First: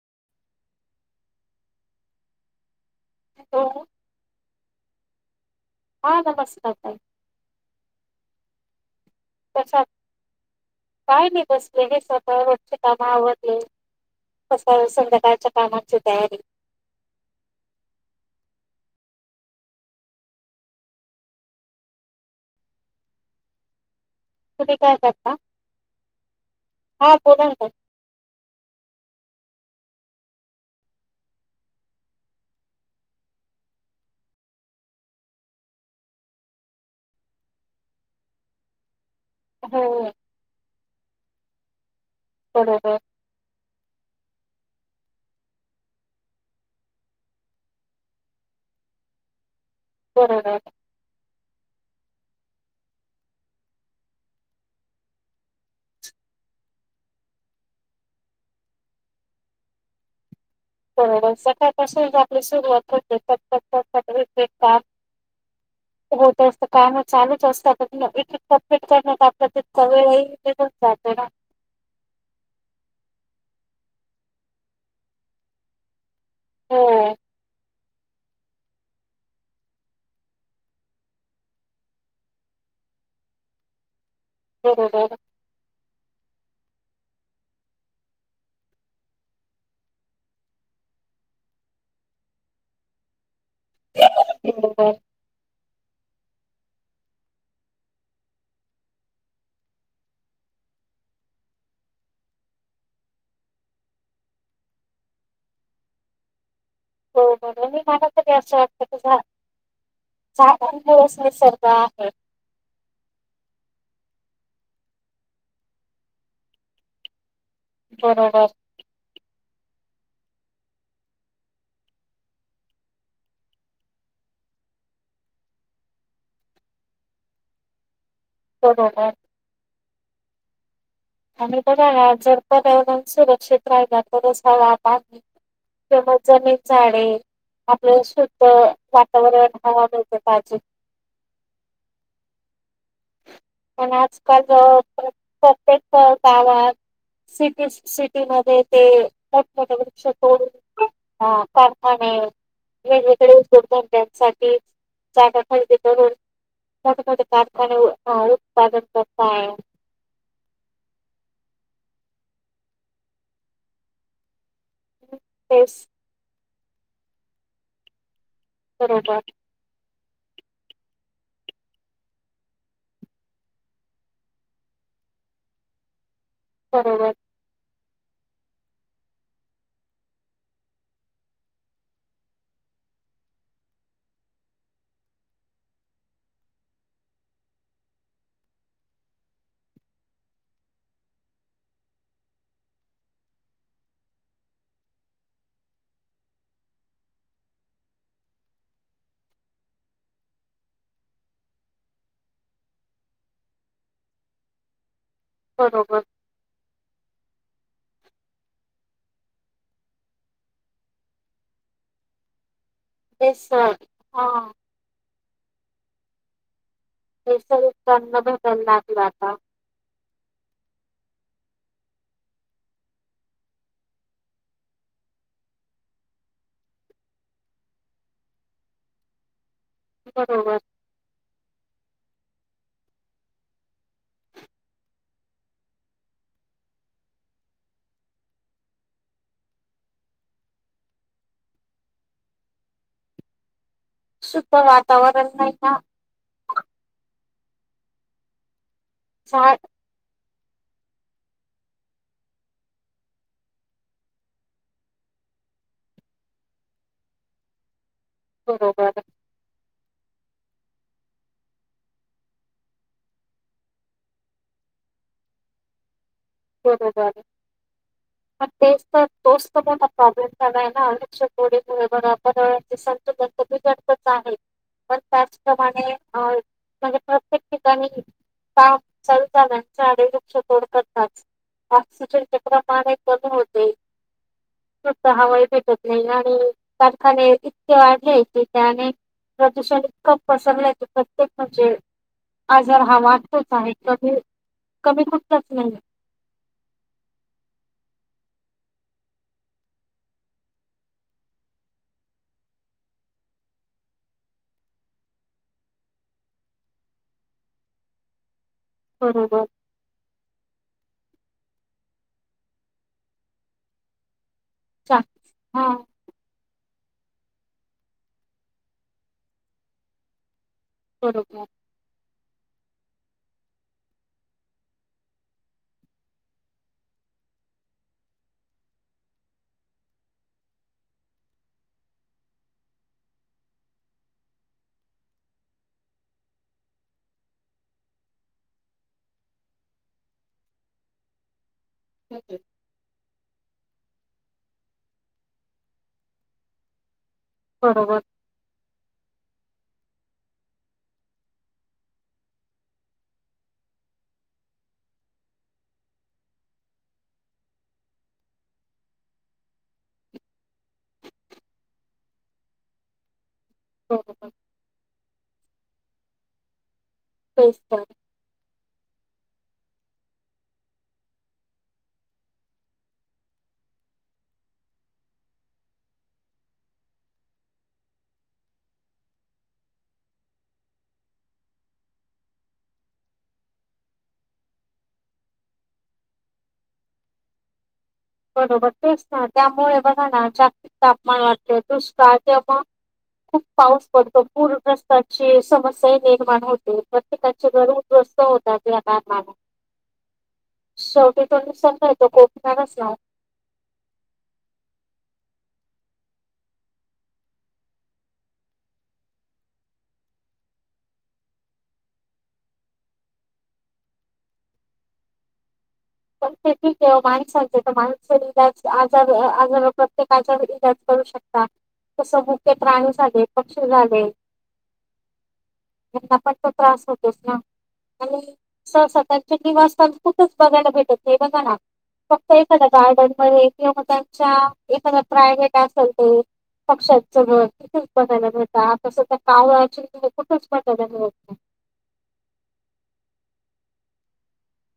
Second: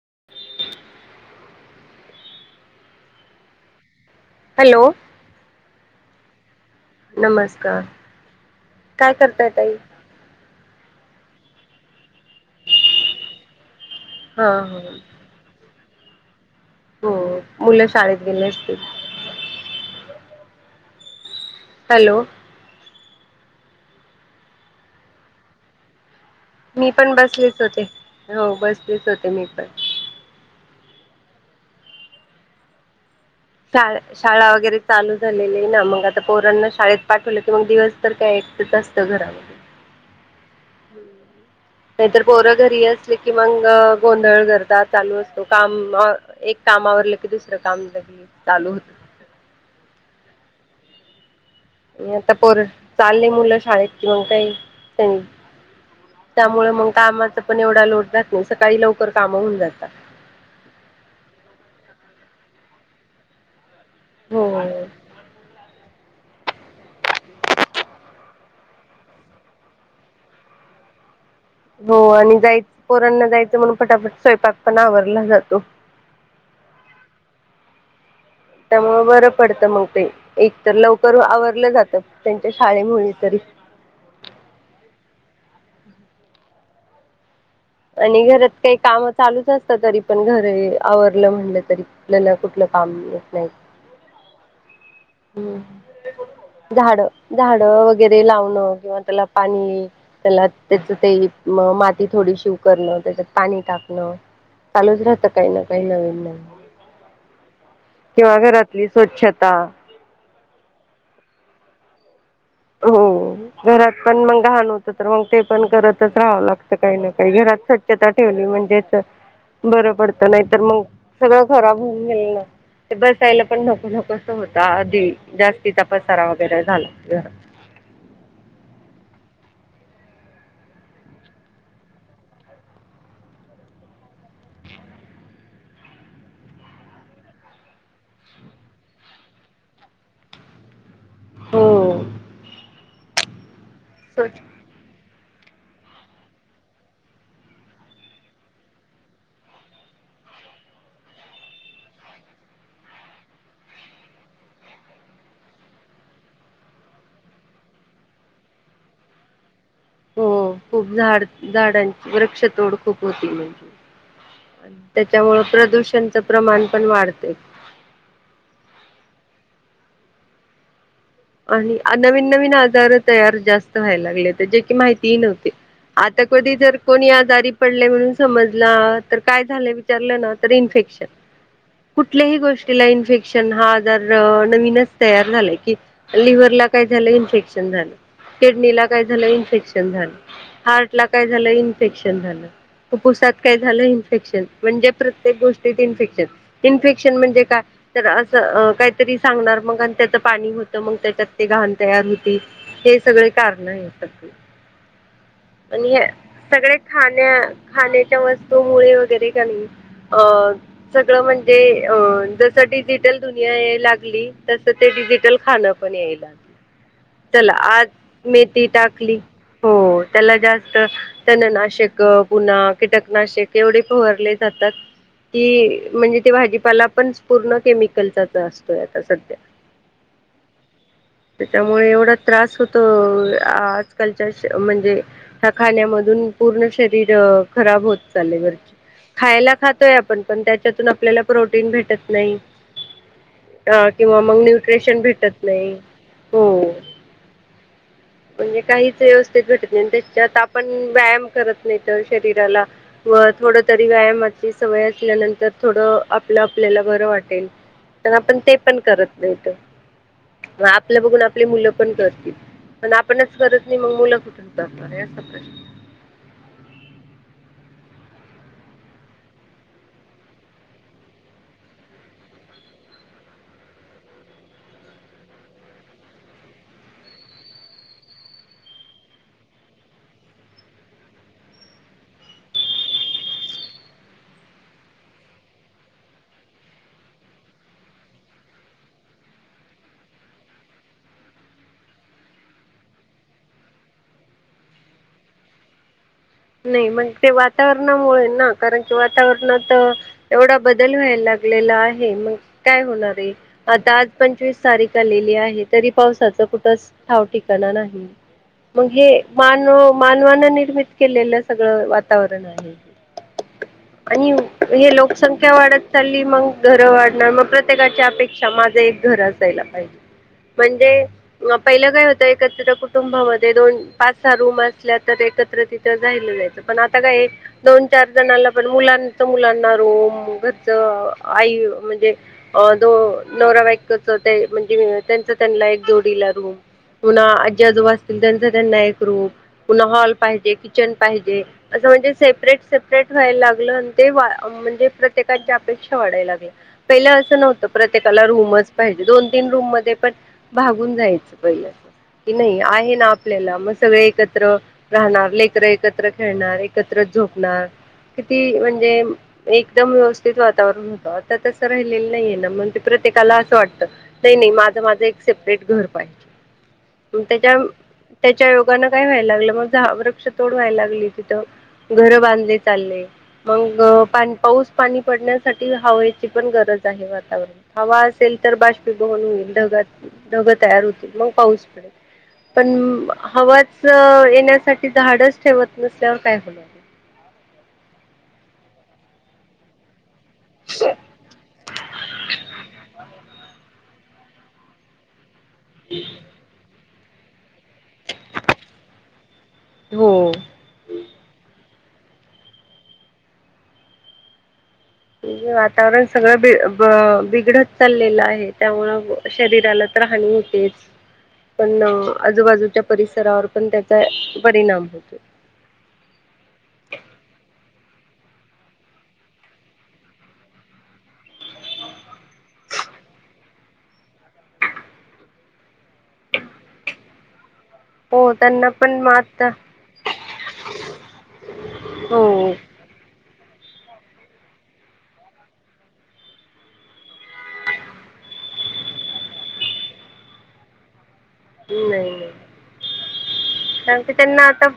[unintelligible] हो हो हॅलो हा नमस्कार ताई नमस्कार काय करताय ताई कशा काय नाही बसले मी सकाळ वरची काम आवरले हा कस हा संध्याकाळच्या कामाचे ह हो मुलं शाळेत गेली असतील हॅलो कुठे काय करता? मी पण हा बोला ना बसलेच ताई. होते हो बसलेच होते मी पण. शा शाळा वगैरे चालू झालेली आहे ना मग आता पोरांना शाळेत पाठवलं तर मग दिवस तर काय तेत असतं घरा हो. नाहीतर पोरं घरी बरोबर असली की मग गोंधळ करतात. चालू असतो काम एक काम आवरलं की दुसरं काम लगेच चालू होतं. बरोबर आता पोर चाललेय मुलं शाळेत कि मग काही त्यांनी त्यामुळे मग कामाचा पण एवढा लोड राहत नाही सकाळी लवकर कामं होऊन जाता. बरोबर सकाळपासून जे आपली सुरुवात होते टक टक हो [unintelligible] का? होत असतं काम चालूच असतात [unintelligible] करण्यात आपलं. [unintelligible] सात ना हो आणि जाय पोरांना जायचं म्हणून फटाफट स्वयंपाक पण आवरला जातो. हो त्यामुळ बरं पडत मग ते एक तर लवकर आवरलं जातं त्यांच्या शाळेमुळे तरी ह [unintelligible] आणि घरात काही काम चालूच असतं तरी पण घर हे आवरलं म्हणलं तरी कुठलं न कुठलं. काम येत नाही बरोबर हम्म. झाड झाड वगैरे लावणं किंवा त्याला पाणी त्याला त्याचा ते म माती थोडीशी करणं त्याच्यात पाणी टाकणं चालूच राहतं काही ना काही नवीन नवीन. बरोबर आणि मला तरी केव्हा घरातली स्वच्छता [unintelligible] दिवस निसर्ग आहे. हो. घरात पण मग घाण होतं तर मग ते पण करतच राहावं लागत काही ना काही घरात स्वच्छता ठेवली बरोबर म्हणजेच बरं पडतं नाही तर मग सगळं खराब होऊन गेल ना ते बसायला पण नको नकोस होता आधी जास्तीचा पसारा वगैरे झाला घरात. बरोबर आणि बघाना जर पर्यावरण सुरक्षित राहिला तरच हवा-पाणी जमज जणी झाडे आपल्या शुद्ध वातावरण हवा मिळते ताजी हो. पण स्वच्छ आजकाल जवळ प्रत्येक. [unintelligible] सिटी सिटी मध्ये ते मोठं मोठं वृक्ष तोडून हा कारखाने वेगवेगळे उद्योगधंद्यांसाठी जागा खरेदी करून [unintelligible] कारखाने उ हा उत्पादन करता आहे. हो खूप झाड झाडांची वृक्षतोड खूप होती म्हणजे. त्याच्यामुळे तेच प्रदूषणच प्रमाण पण वाढतय. बरोबर आणि नवीन-नवीन आजार तयार जास्त व्हायला लागले ते जे की माहिती ही नव्हते आ ता कधी जर कोणी बरोबर, आजारी पाडल्या म्हणून समजला तर काय झालं विचारलं ना तर इन्फेक्शन कुठल्याही गोष्टीला इन्फेक्शन हा आजार नवीनच तयार झालाय की. लिव्हर ला काय झालं इन्फेक्शन झालं. किडनीला काय झालं इन्फेक्शन झालं, हार्ट ला काय झालं इन्फेक्शन झालं. कूपुसात काय झालं इन्फेक्शन म्हणजे प्रत्येक गोष्टीत इन्फेक्शन, इन्फेक्शन म्हणजे काय? तर असं काहीतरी सांगणार मग आणि त्याचं पाणी होत तर मग त्याच्यात ते घाण तयार होती हे सगळे कारण आहेत अशी! आणि बरोबर ह सगळ्या खाण्या खाण्याच्या वस्तूमुळेळे वगैरे अ सगळं म्हणजे अ जस डिजिटल तेच दुनिया याला लागली, हां. तस ते डिजिटल खाणं पण याय लागली. चला नैसर्गिक आज तण भेटायला मेथी लागलं टाकली आता. हो त्याला जास्त तननाशक पुन्हा कीटकनाशक एवढे पहरले जातात. ती म्हणजे ते भाजीपाला पण पूर्ण केमिकलचाच असतोय आता सध्या! बरोबर त्या त्यामुळे एवढा त्रास होत आजकालच्या म्हणजे ह खाण्यामधून पूर्ण शरीर खराब होत चाले घरची खायला खातोय आपण पण त्याच्यातून आपल्याला प्रोटीन भेटत नाही. अ किंवा मग शुद्ध न्यूट्रिशन वातावरण भेटत नाही. ना हो! म्हणजे काहीच व्यवस्थेत झाड घटत नाही त्याच्या आप पण व्यायाम करत नाही तर शरीराला व थोड तरी व्यायामाची सवय असल्यानंतर थोडं आपलं आपल्याला बरं वाटेल. पण आपण ते पण बरोबर करत नाहीत, आपलं बघून आपली मुलं पण करतील. पण आपणच करत नाही मग मुलं कुठून करणार आहे असा प्रश्न [inaudible] [inaudible] मग तेच तर तोच तर मोठा प्रॉब्लेम झालाय ना अनेकच्या कोडीमुळे बघा संत पूर्वी कडचणआहे पण त्याचप्रमाणे अ म्हणजे प्रत्येक ठिकाणी काम सारे वृक्ष तोड कर तात, ऑसिचे प्रमाण कमी होते. स्वच्छ हवाही भेटत नाही, आणि कारखाने इतके वाढलेत की त्यांने प्रदूषण इतकं पसरला की प्रत्येक म्हणजे आजार हा वाटतोच आहे, कमी कमी कुठलाच नाही. नाही मग ते वातावरणामुळे ना कारण की वातावरणात एवढा बदल व्हायला लाग लेला आहे, मग काय होणार आता आज पंचवीस तारीख आलेली आहे तरी पावसा च कुठ ठाव ठिकाण नाही, मग हे बरोबर मानव मानवाना निर्मित केलेलं सगळं वातावरण आहे आणि हे चा लोकसंख्या हा वाढत चालली मग घर वाढणं मग प्रत्येकाची अपेक्षा माझं एक घर असायला पाहिजे. म्हणजे बरोबर पहिलं काय होतं एकत्र कुटुंबामध्ये दोन, पाच सहा रूम असल्या तर एकत्र राहिल जायचं, पण आता काय दोन चार जणला पण मुलांच मुलांना रुम घरच आई म्हणजे जो नवरा बाईकच हो म्हणजे त्यांच त्यांना एक! जोडीला रूम पुन्हा आजी आजोबा असतील त्यांचा त्यांना एक रूम पुन्हा हॉल पाहिजे किचन पाहिजे असं म्हणजे सेपरेट सेपरेट राहिला लागलं ते म्हणजे प्रत्येकच्या अपेक्षा वाढायला लागल्या. पहिलं असं नव्हतं बरोबर प्रत्येकाला रूमच पाहिजे दोन तीन रूम ते पण भागून जायचं पहिल अस की नाही आहे ना आपल्याला मग सगळे एकत्र राहणार लेकरं एकत्र, एकत्र खेळणार एकत्र झोपणार. किती म्हणजे एकदम व्यवस्थित वातावरण होतं आता तसं राहिलेलं नाहीये ना! प्र त्येकाला असं वाटत बरोबर नाही नाही माझं माझं एक सेपरेट घर पाहिजे. त्याच्या तेच तर त्याच्या योगान काय व्हायला लागलं मग वृक्ष तोड व्हायला लागली तिथं घर बांधले चालले, मग पाऊस पाणी पडण्यासाठी हवची पण गरज वातावरण हवा असेल तर बाष्पी बवन होईल ढग ढग तयार होतील मग पाऊस पडेल, पण हवाच येण्यासाठी झाडच ठेवत नसल्यावर काय होणार बरोबर ते अस ना त्यामुळे बघा ना जास्त तापमान वाटतत का ते पण खूप पाऊस पडतो पूरगस्तची समस्या निर्माण होते प्रत्येका घर उद्ध्वस्त होतातला हो. शेवटी तस त कोच नाव म्हजे वातावरण सगळं ब बिघडत चाललेलं आहे त्यामुळे शरीराला तर ह हो तेच पण आजूबाजूच्या परिसरावर पण त्याचा परिणाम होतो पण ते ठीक आहे माणसांचे तर माणस इज आजार आजार प्रत्येका इाज तस मुख्य ताणी झाले पक्षी झाले [unintelligible] त्यांना पण तो त्रास होतोस ना आणि हो त्यांना स पण मग सचे आता निवासस्थान कुठेच बघायला भेट ते बघा ना हो फक्त ए ना गार्डन मध्ये किंवा त्यांच्या एखादा प्रायव्हेट असेल ते पक्ष्याचं घर किठेच बघायला मिळत तसं त्या काव चि कुठेच बघायला मिळत नाही नाही नाही कारण ते त्यांना आता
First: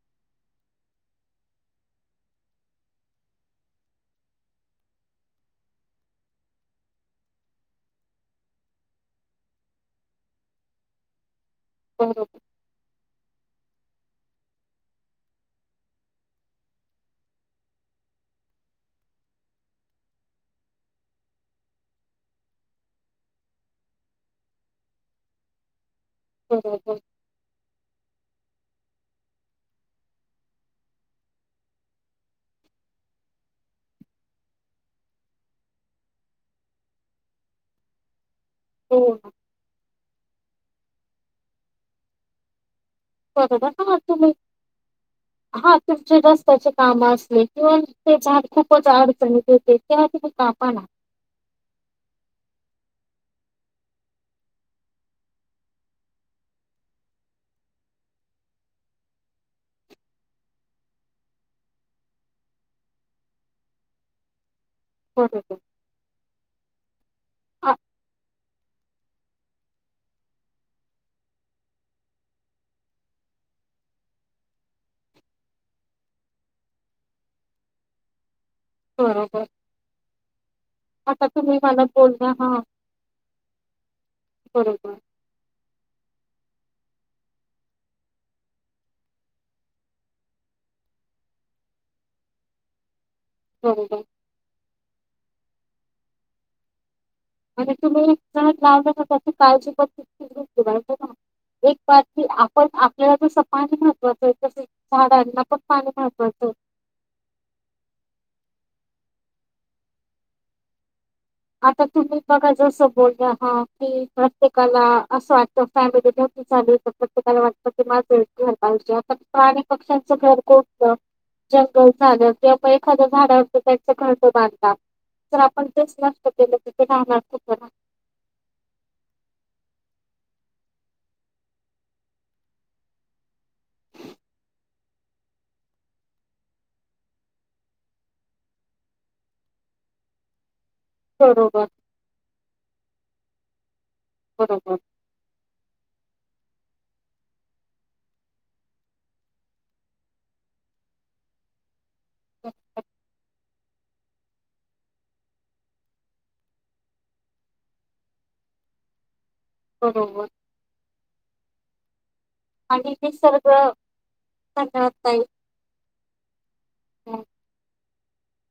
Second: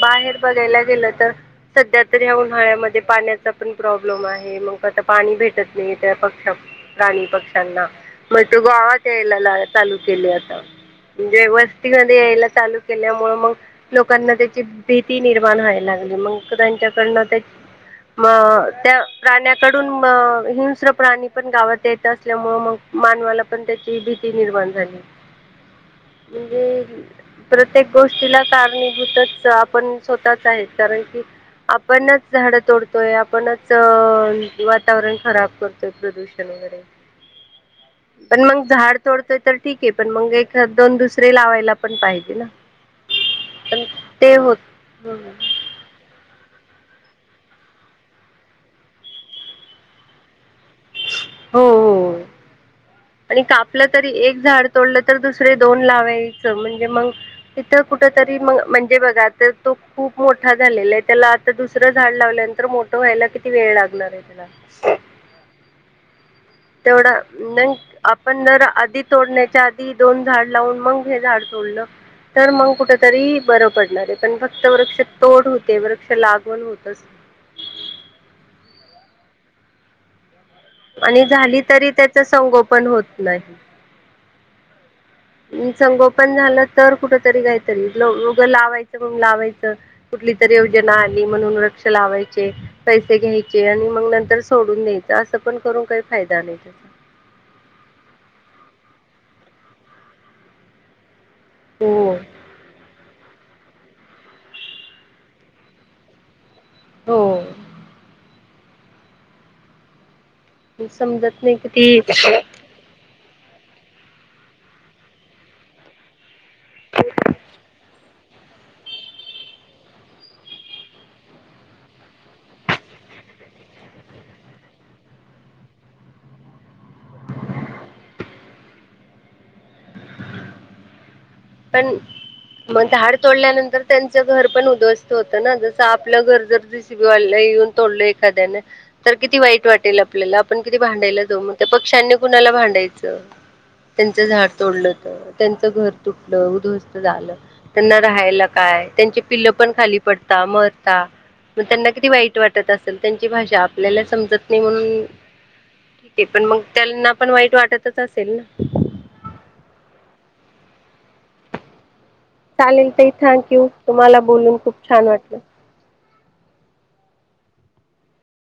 बाहेर बघायला गेलं तर सध्या तर ह्या उन्हाळ्यामध्ये पाण्याचा पण प्रॉब्लेम आहे मग आता पाणी भेटत नाही त्या पक्षा प्राणी पक्ष्यांना मग तो गावात यायला ला चालू केले आता म्हणजे वस्तीमध्येध्ये बरोबर यायला चालू मग लोकांना त्याची भीती निर्माण व्हायला लागली मग त्यांच्याकडन म त्या प्राण्याकडून हिमस्र प्राणी पण गावात येत असल्यामु मग मानवाला पण त्याची भीती निर्माण झाली म्हणजे बरोबर प्रत्येक गोष्टीला कारणीभूतच आपण स्वतःच आहे कारण की आपणच झाडं तोडतोय आपणच अ वातावरण खराब करतोय प्रदूषण बर पण मग झाड हो ना. तोडतोय तर ठीक आहे पण मग एक दोन दुसरे लावायला पण पाहिजे ना ब पण ह तुम्ही ते होत हो हा तुमचे जास्त काम अस किंवा ते खूपच अडचणीत येत ते्हा काप हो हो आणि कापलं तरी एक झाड तोडलं तर दुसरे दोन लावायचं म्हणजे मग तथ कुठ तरी म म्हणजे बघा तो खूप मोठा झालेला आहे त्याला आता दुसरं झाड लावल्यानंतर मोठं व्हायला किती वेळ लागणार आहे त्याला होर हो तेवढा न आपण जर आधी तोडण्याच्या आधी दोन झाड लावून मग हे झाड तोडलं तर मग कुठ तरी बरं पडणार आहे पण फक्त वृक्ष तोड होते वृक्ष लागवण होतच हम्म बरोबर आणि आता तुम्ही झाली मला तरी त्याच बोलला हा संगोपन होत नाही बरोबर संगोपन झालं तर कुठ तरी काहीतरी लगं लावायचं लावायचं कुठली तरी ज म्हणून वक्ष लायै ते घ्यायचे बरोबर आणि मग नंतर सोडून द्यायचं असं पण करून काही फायदा नाही त्याचा आणि तुम्ही जण लावता त्याची काळजी पद्धती घ एक बाात हो की आपण आपल्याला ज पाणी महत्वाचं आहे तसे झाडांना पण पाणी महत्वाचं आहे तो बस.. आता तुम्ही बघा जस बोलला.. ह की प्रत्येकाला असं वाटतं फॅमिली ठेवी चाली तर प्रत्येकाला वाटत की माझं.. घर पाजे आता प्राणी पक्ष्यांचं घर कोणत? जंगल झालं तेव्हा पण एखाद्या झाडवरत त्यांच घरट बांधतात तर आपण दिस... ती जाणार... पण... मग झााड तोडल्यानंतर त्यांचं घर पण उद्ध्वस्त होतं ना जस आपलं घर जर रिसिपी वालं.. तोल एखाद्या किती वाईट वाटेल आपल्याला... आपण किती भांडायला जाऊ मग बरोबर त्या पक्ष्यांनी कुणाला भांडायचं.. त्यांचं झाड बरोबर. तोडलं होत त्यांचं घर.. तटलं उध्वस्त झालं त्यांना राहायला काय त्यांची पिल्ल पण खाली पडत मरता.. मग त्यांना किती वाईट वाटत असेल त्यांची भाषा आपल्याला समजत नाही म्हणून.. ठीक आहे पण मग त्यांना पण वाईट वाटतच असेल ना.. बरोबर.. चालेल आणि तही थँक यू निसर्ग तुम्हाला बोलून खूप छान वाटलं.. हम्..